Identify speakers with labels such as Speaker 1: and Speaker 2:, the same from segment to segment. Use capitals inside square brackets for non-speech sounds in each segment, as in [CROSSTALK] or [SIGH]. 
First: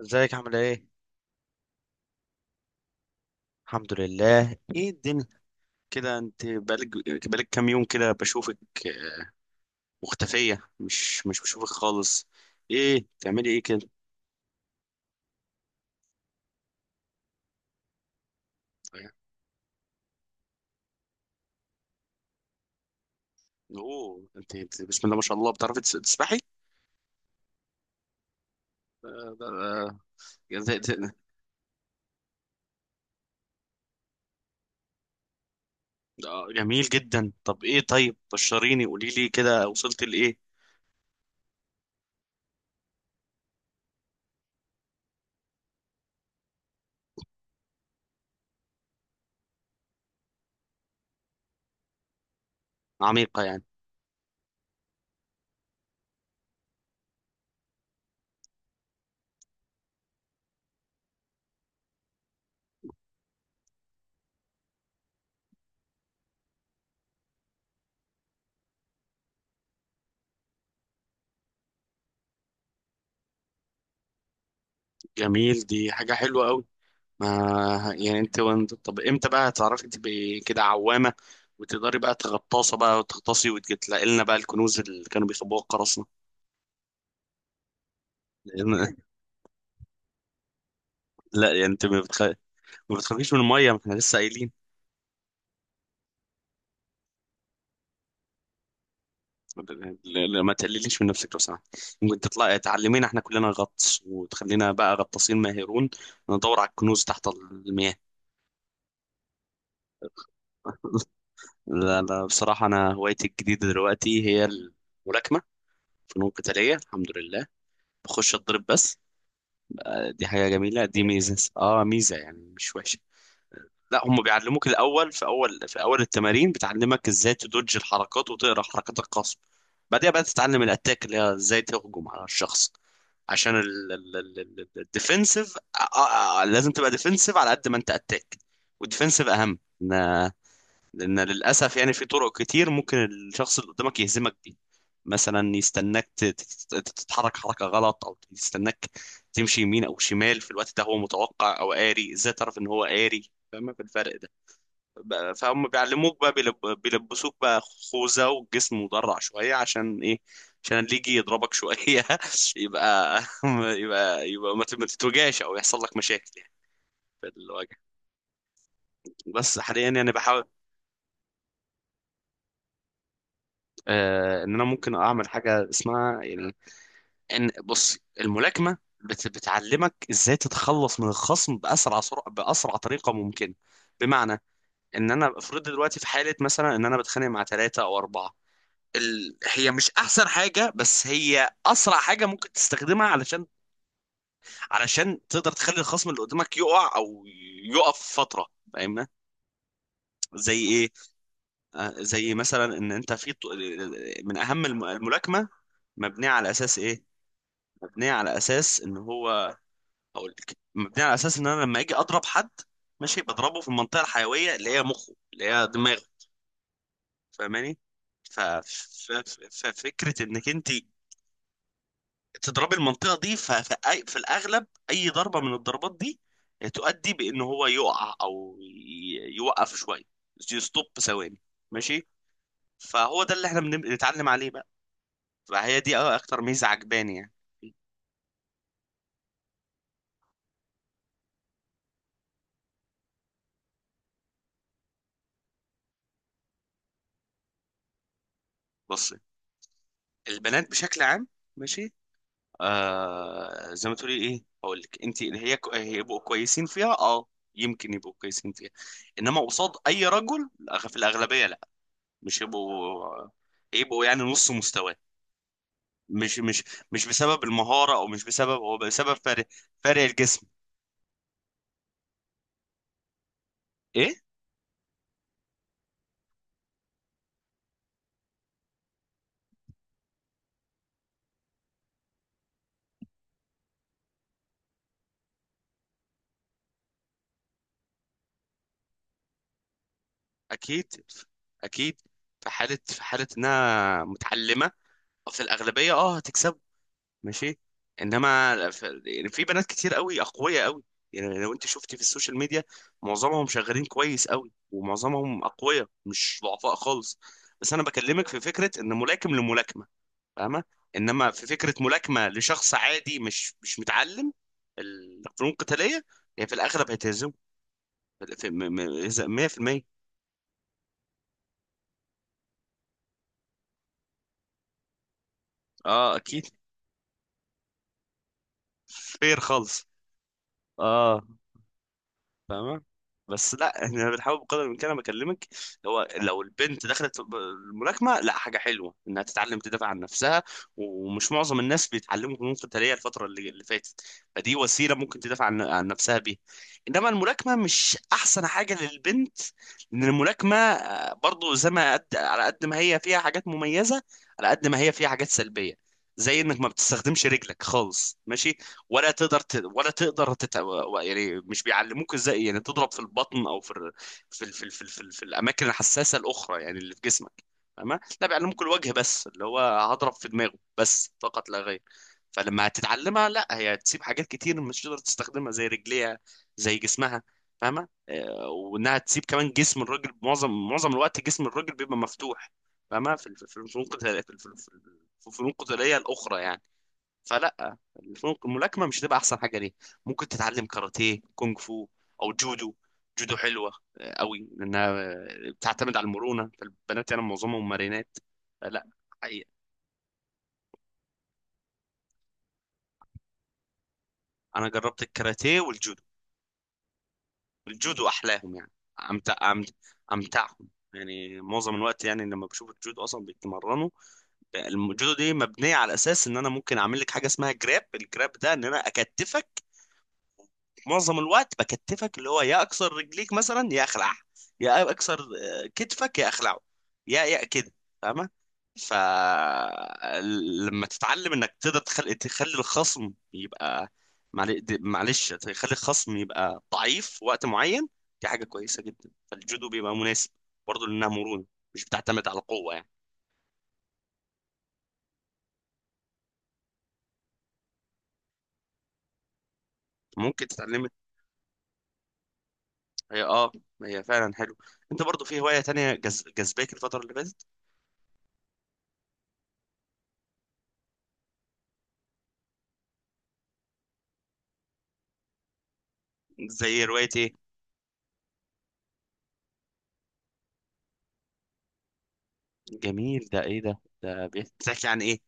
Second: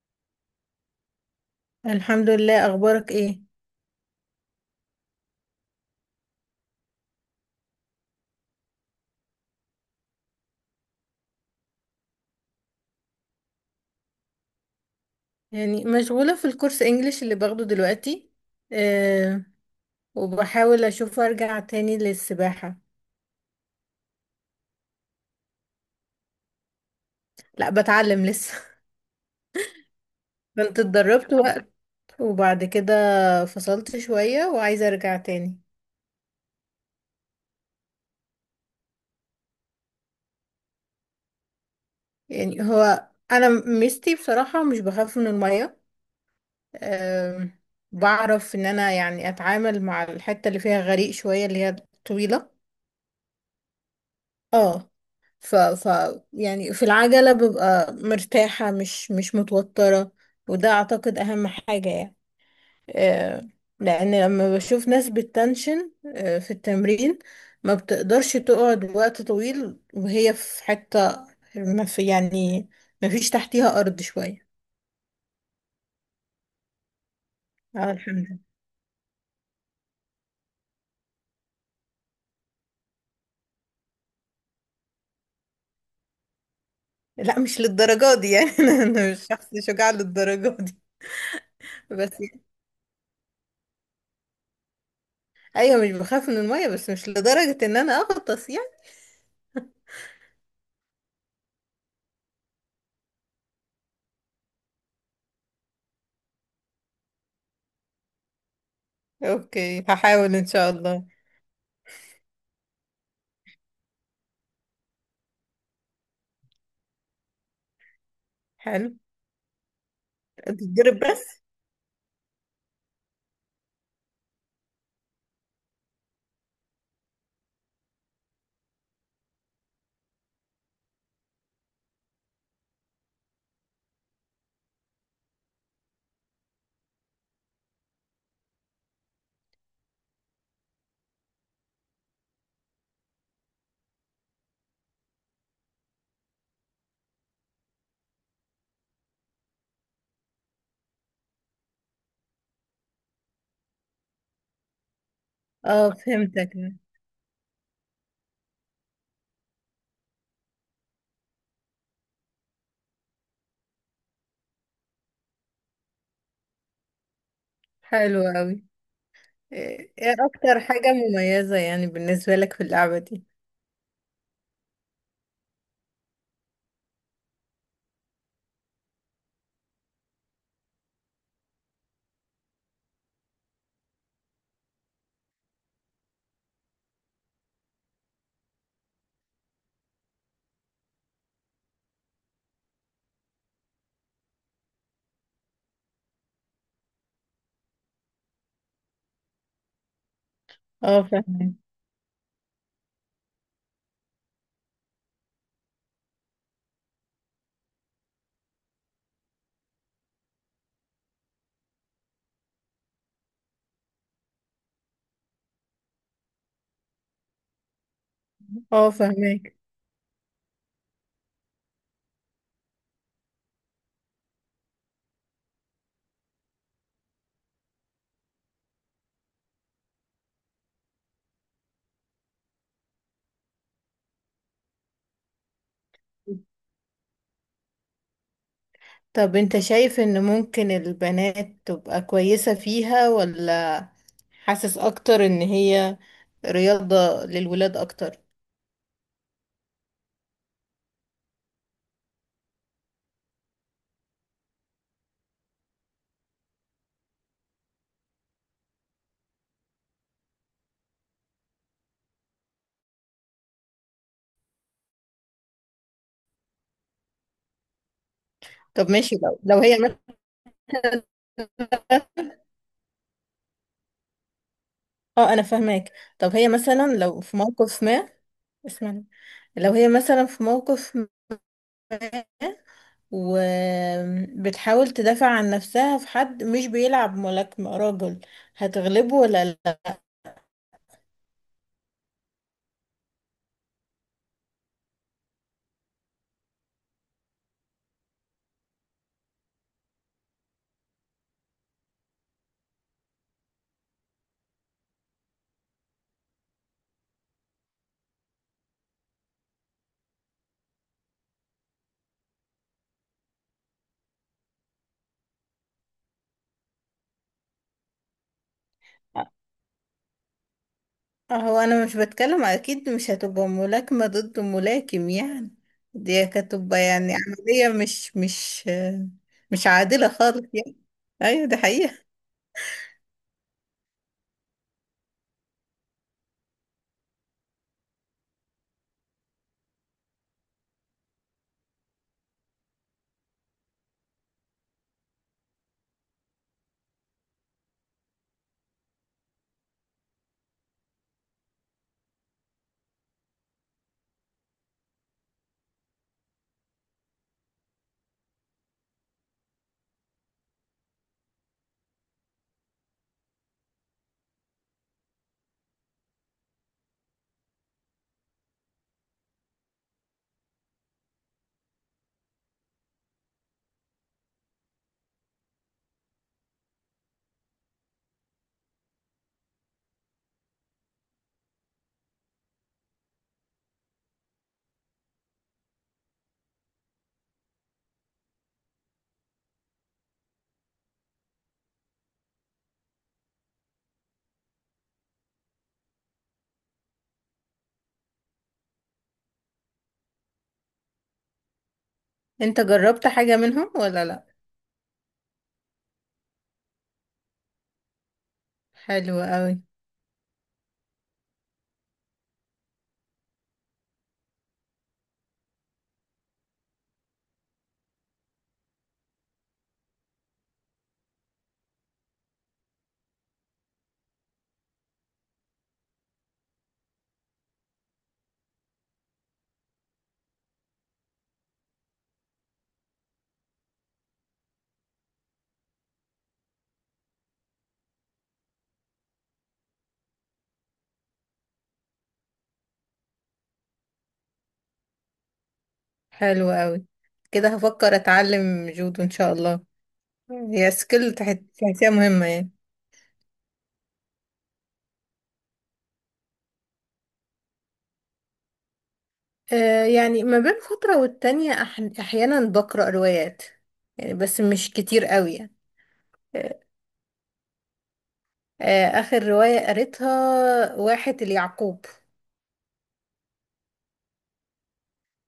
Speaker 1: ازيك عامل ايه؟
Speaker 2: الحمد لله، اخبارك ايه؟
Speaker 1: الحمد لله، ايه الدنيا؟ كده انت بقالك كام يوم كده بشوفك. آه، مختفية، مش بشوفك خالص. ايه بتعملي ايه كده؟
Speaker 2: يعني مشغولة في الكورس انجليش اللي باخده دلوقتي. أه وبحاول اشوف ارجع تاني للسباحة.
Speaker 1: اوه، انت بسم الله ما شاء الله بتعرفي تسبحي؟
Speaker 2: لا بتعلم لسه.
Speaker 1: آه،
Speaker 2: [LAUGHS]
Speaker 1: ده-
Speaker 2: كنت
Speaker 1: ده- ده-
Speaker 2: اتدربت وقت وبعد كده فصلت شوية وعايزة ارجع تاني.
Speaker 1: ده جميل جدا. طب ايه، طيب بشريني، قولي لي كده وصلت لايه؟
Speaker 2: يعني هو انا ميزتي بصراحة مش بخاف من المية. أه بعرف ان انا يعني اتعامل مع الحتة اللي فيها غريق شوية اللي هي طويلة.
Speaker 1: عميقة يعني.
Speaker 2: اه. ف ف يعني في العجلة ببقى مرتاحة، مش متوترة. وده اعتقد اهم حاجة يعني. آه لان لما بشوف ناس بالتنشن آه في التمرين ما بتقدرش تقعد وقت طويل وهي في حتة، ما في يعني ما فيش تحتيها ارض شوية.
Speaker 1: جميل، دي حاجة حلوة قوي. ما
Speaker 2: اه الحمد
Speaker 1: يعني
Speaker 2: لله.
Speaker 1: انت، وانت طب امتى بقى هتعرفي تبقي كده عوامة وتقدري بقى تغطاسة بقى وتغطاسي وتلاقي لنا بقى الكنوز اللي كانوا بيخبوها القراصنة.
Speaker 2: لا مش للدرجة دي يعني. [LAUGHS] انا
Speaker 1: لأن- [LAUGHS]
Speaker 2: أنا مش شخص شجاع للدرجة دي.
Speaker 1: لا يعني انت ما
Speaker 2: بس
Speaker 1: بتخ...
Speaker 2: يعني،
Speaker 1: ما بتخافيش من المية، ما احنا لسه قايلين.
Speaker 2: ايوه مش بخاف من المية بس مش لدرجة ان انا اغطس يعني.
Speaker 1: ما تقلليش من نفسك لو سمحت. ممكن تطلعي تعلمينا احنا كلنا غطس وتخلينا بقى غطاسين ماهرون، ندور على الكنوز تحت المياه.
Speaker 2: اوكي هحاول ان شاء الله.
Speaker 1: لا لا، بصراحة انا هوايتي الجديدة دلوقتي هي الملاكمة، فنون قتالية، الحمد لله. بخش اتضرب
Speaker 2: حلو.
Speaker 1: بس. دي حاجة جميلة،
Speaker 2: تتضرب
Speaker 1: دي
Speaker 2: بس؟
Speaker 1: ميزة، اه ميزة يعني، مش وحشة. لا، هم بيعلموك الأول، في أول التمارين بتعلمك ازاي تدوج الحركات وتقرا حركات الخصم. بعدها بقى تتعلم الأتاك، اللي هي ازاي تهجم على الشخص، عشان الديفنسيف. لازم تبقى ديفنسيف على قد ما انت أتاك، والديفنسيف أهم، لان للاسف يعني في طرق كتير ممكن الشخص اللي قدامك يهزمك بيه. مثلا يستناك تتحرك حركه غلط، او يستناك تمشي يمين او شمال، في الوقت ده هو متوقع او قاري. ازاي تعرف ان هو قاري؟ فاهم في الفرق ده؟ فهم
Speaker 2: اه
Speaker 1: بيعلموك بقى،
Speaker 2: فهمتك.
Speaker 1: بيلبسوك بقى خوذه، والجسم مدرع شويه. عشان ايه؟ عشان اللي يجي يضربك شويه [LAUGHS] يبقى، يبقى ما تتوجعش او يحصل لك مشاكل يعني في الوجه.
Speaker 2: حلو قوي.
Speaker 1: بس حاليا
Speaker 2: ايه
Speaker 1: يعني
Speaker 2: إيه
Speaker 1: بحاول.
Speaker 2: اكتر حاجة مميزة يعني بالنسبة لك في اللعبة دي؟
Speaker 1: آه، ان انا ممكن اعمل حاجه اسمها يعني، ان بص الملاكمه بتعلمك ازاي تتخلص من الخصم باسرع سرعه، باسرع طريقه ممكنه. بمعنى ان انا افرض دلوقتي في حاله مثلا ان انا بتخانق مع ثلاثه او اربعه. ال... هي مش احسن حاجه بس هي اسرع حاجه ممكن تستخدمها، علشان تقدر تخلي الخصم اللي قدامك يقع او يقف فتره. فاهمنا؟ زي ايه؟
Speaker 2: اه فهمك.
Speaker 1: آه، زي مثلا ان انت في من اهم الملاكمه مبنيه على اساس ايه؟ مبنيه على اساس ان هو، هقول لك، مبنيه على اساس ان انا لما اجي اضرب حد، ماشي، بضربه في المنطقه الحيويه اللي هي مخه، اللي هي دماغه. فاهماني؟
Speaker 2: اه فهمك.
Speaker 1: ففكره انك انت تضربي المنطقه دي في الاغلب اي ضربه من الضربات دي تؤدي بان هو يقع او يوقف شويه، يستوب ثواني، ماشي. فهو ده اللي احنا بنتعلم عليه بقى. فهي دي اكتر ميزه عجباني يعني.
Speaker 2: طب انت شايف ان ممكن البنات تبقى كويسة فيها، ولا حاسس اكتر ان هي رياضة للولاد اكتر؟
Speaker 1: بص، البنات بشكل عام، ماشي، آه زي ما تقولي ايه، هقول لك انت، اللي هي هيبقوا كويسين فيها، اه يمكن يبقوا كويسين فيها، انما قصاد اي رجل في الاغلبيه لا. مش يبقوا، يبقوا يعني نص مستواه. مش مش بسبب المهاره، او مش بسبب هو،
Speaker 2: طب
Speaker 1: بسبب
Speaker 2: ماشي، لو
Speaker 1: فرق،
Speaker 2: لو هي
Speaker 1: فرق الجسم.
Speaker 2: مثلا.
Speaker 1: ايه؟
Speaker 2: اه انا فهماك. طب هي مثلا لو في موقف ما، اسمعني، لو هي مثلا في موقف وبتحاول تدافع عن نفسها في حد مش بيلعب ملاكمة، راجل، هتغلبه ولا لا؟
Speaker 1: اكيد، اكيد. في حاله انها متعلمه، في الاغلبيه اه هتكسبه، ماشي. انما يعني في بنات كتير قوي، اقوياء قوي. يعني لو انت شفتي في السوشيال ميديا، معظمهم شغالين كويس قوي، ومعظمهم اقوياء مش ضعفاء خالص. بس انا بكلمك في فكره ان ملاكم لملاكمه، فاهمه؟ انما في فكره ملاكمه لشخص عادي، مش متعلم الفنون القتاليه، هي في الاغلب هتهزمه في- في- 100%.
Speaker 2: هو انا مش بتكلم اكيد مش هتبقى ملاكمة ضد ملاكم يعني.
Speaker 1: اه
Speaker 2: دي
Speaker 1: اكيد،
Speaker 2: هتبقى يعني عملية مش مش
Speaker 1: فير
Speaker 2: مش
Speaker 1: خالص،
Speaker 2: عادلة خالص يعني.
Speaker 1: اه.
Speaker 2: ايوه دي حقيقة.
Speaker 1: فاهمة؟ بس لا، احنا بنحاول بقدر الامكان. انا بكلمك هو لو البنت دخلت الملاكمه، لا حاجه حلوه انها تتعلم تدافع عن نفسها، ومش معظم الناس بيتعلموا فنون قتاليه الفتره اللي فاتت. فدي وسيله ممكن تدافع عن نفسها بيها. انما الملاكمه مش احسن حاجه للبنت، لان الملاكمه آه، برضو زي ما قد، على قد ما هي فيها حاجات مميزه، على قد ما هي فيها حاجات سلبيه. زي انك ما بتستخدمش رجلك خالص، ماشي، ولا تقدر ت... ولا تقدر تت... يعني مش بيعلموك ازاي يعني تضرب في البطن او في ال... في ال... في ال... في الاماكن الحساسه الاخرى يعني اللي في جسمك. فاهمة؟ لا، بيعلموك الوجه بس، اللي هو هضرب في دماغه بس فقط لا غير. فلما هتتعلمها، لا، هي هتسيب حاجات كتير مش تقدر تستخدمها، زي رجليها، زي جسمها. فاهمة؟ آه، وانها تسيب كمان جسم الراجل. معظم الوقت جسم الراجل بيبقى مفتوح. فاهمة؟ في الفنون القتالية، في الفنون القتالية الأخرى يعني. فلا، الفنون الملاكمه مش هتبقى احسن حاجه ليه. ممكن تتعلم كاراتيه، كونغ فو، او جودو. جودو حلوه آه، قوي، لانها آه، بتعتمد على المرونه، فالبنات يعني معظمهم مرينات. لا، حقيقة.
Speaker 2: انت جربت حاجة منهم ولا لا؟
Speaker 1: انا جربت الكاراتيه والجودو. الجودو احلاهم يعني،
Speaker 2: حلو
Speaker 1: امتع
Speaker 2: قوي.
Speaker 1: أمت... امتعهم. يعني معظم الوقت يعني لما بشوف الجودو اصلا بيتمرنوا، الجودو دي مبنيه على اساس ان انا ممكن اعمل لك حاجه اسمها جراب. الجراب ده ان انا اكتفك. معظم الوقت بكتفك، اللي هو يا اكسر رجليك مثلا، يا اخلع، يا اكسر آه، كتفك، يا اخلعه، يا يا كده. فاهمه؟ ف لما تتعلم انك تقدر تخلي الخصم يبقى معلش، تخلي الخصم يبقى ضعيف في وقت معين، دي حاجه كويسه جدا. فالجودو بيبقى مناسب برضه لانها مرونه، مش بتعتمد على القوه يعني.
Speaker 2: حلو قوي. كده هفكر اتعلم جودو ان شاء الله.
Speaker 1: ممكن
Speaker 2: هي
Speaker 1: تتعلم.
Speaker 2: سكيل تحسيها مهمة يعني؟
Speaker 1: هي اه، هي فعلا حلو. انت برضه في هوايه تانية جز... جذباك الفتره اللي فاتت؟
Speaker 2: يعني ما بين فترة والتانية، أحيانا بقرأ روايات يعني، بس مش كتير قوي يعني. آه،
Speaker 1: زي روايه ايه؟
Speaker 2: آخر رواية قريتها واحد اليعقوب.
Speaker 1: جميل، ده ايه ده، ده بيحكي عن ايه؟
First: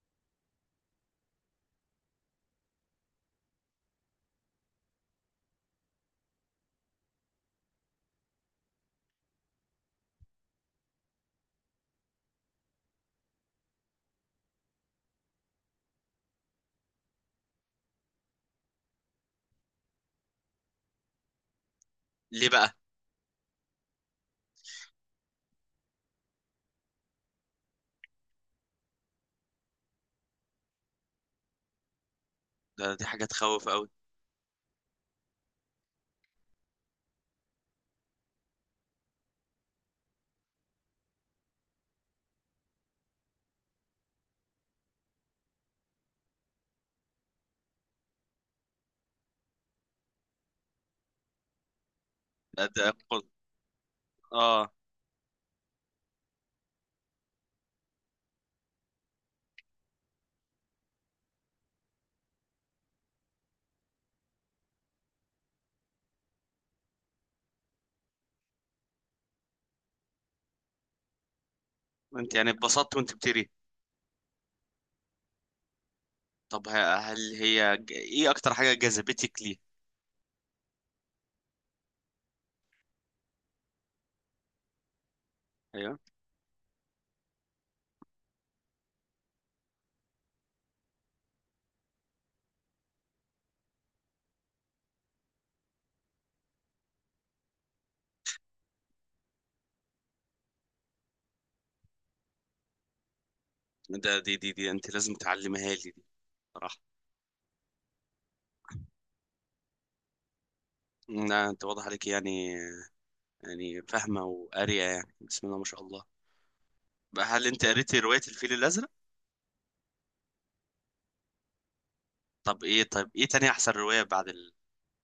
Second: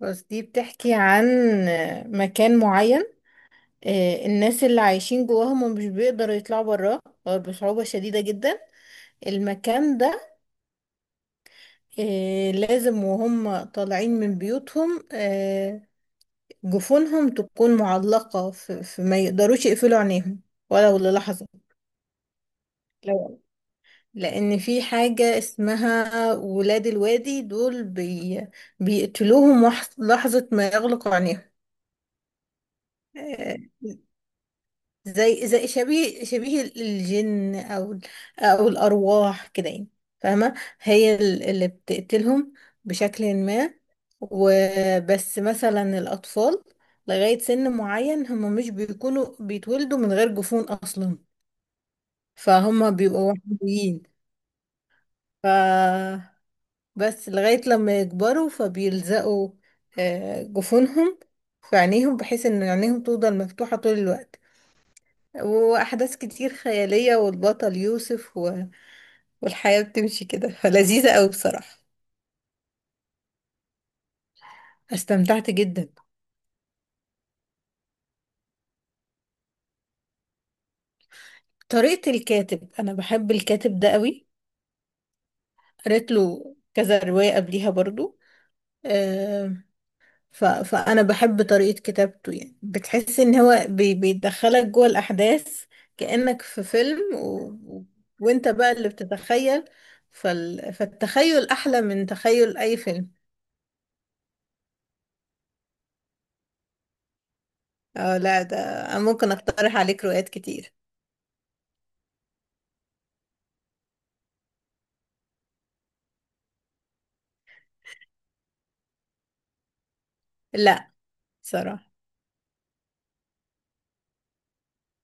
Speaker 2: بس دي بتحكي عن، مكان معين. الناس اللي عايشين جواه هم مش بيقدروا يطلعوا براه، أو بصعوبة شديدة جدا. المكان ده، لازم وهم طالعين من بيوتهم جفونهم تكون معلقة، ما يقدروش يقفلوا عينيهم ولو للحظة.
Speaker 1: ليه بقى؟
Speaker 2: لو لأن في حاجة اسمها ولاد الوادي، دول بيقتلوهم لحظة ما يغلقوا عينيهم.
Speaker 1: ده دي حاجة
Speaker 2: آه،
Speaker 1: تخوف قوي.
Speaker 2: زي، شبيه الجن، أو الأرواح كده يعني. فاهمة؟ هي اللي بتقتلهم بشكل ما. وبس مثلا الأطفال لغاية سن معين هم مش بيكونوا بيتولدوا من غير جفون أصلا،
Speaker 1: ده ده
Speaker 2: فهم
Speaker 1: قل-
Speaker 2: بيبقوا وحيدين.
Speaker 1: اه.
Speaker 2: بس لغاية لما يكبروا فبيلزقوا جفونهم في عينيهم، بحيث ان عينيهم تفضل مفتوحة طول الوقت. وأحداث كتير خيالية، والبطل يوسف والحياة بتمشي كده، فلذيذة أوي بصراحة.
Speaker 1: انت يعني اتبسطت وانت بتقري؟
Speaker 2: استمتعت جدا.
Speaker 1: طب هل هي ايه اكتر حاجة جذبتك ليه؟
Speaker 2: طريقة الكاتب، أنا بحب الكاتب ده أوي.
Speaker 1: ايوه.
Speaker 2: قريت له كذا رواية قبليها برضو. فأنا بحب طريقة كتابته. يعني بتحس إن هو بيدخلك جوه الأحداث كأنك في فيلم و- وإنت بقى اللي بتتخيل. فالتخيل أحلى من تخيل أي فيلم.
Speaker 1: ده دي دي دي انت لازم تعلمها لي دي، صراحة.
Speaker 2: اه لا ده أنا ممكن أقترح عليك روايات كتير.
Speaker 1: لا انت واضح عليك يعني، يعني فاهمة وقارية يعني، بسم الله ما شاء الله. بقى هل انت قريتي رواية الفيل الازرق؟
Speaker 2: لا صراحة.
Speaker 1: طب ايه، طيب ايه تاني احسن رواية بعد ال...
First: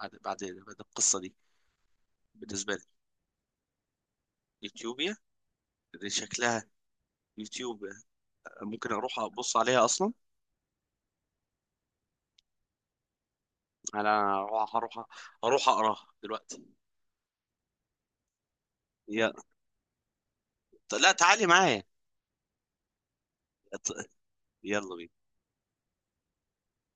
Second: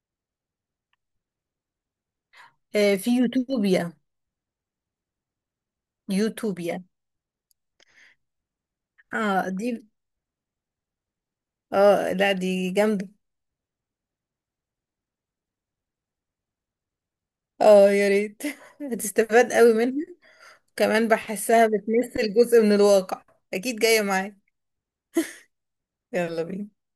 Speaker 1: بعد القصة دي بالنسبة لك؟
Speaker 2: آه، في يوتوبيا.
Speaker 1: يوتيوبيا؟ دي شكلها
Speaker 2: يوتوبيا.
Speaker 1: يوتيوب. ممكن اروح
Speaker 2: اه
Speaker 1: ابص
Speaker 2: دي،
Speaker 1: عليها اصلا.
Speaker 2: اه لا دي جامدة.
Speaker 1: انا هروح، هروح اقراها دلوقتي.
Speaker 2: اه يا ريت. [LAUGHS]
Speaker 1: يلا.
Speaker 2: هتستفاد قوي منها. كمان
Speaker 1: لا تعالي
Speaker 2: بحسها
Speaker 1: معايا.
Speaker 2: بتمثل جزء من الواقع. أكيد جاية
Speaker 1: ت-
Speaker 2: معايا.
Speaker 1: يلا بينا.
Speaker 2: يلا بينا.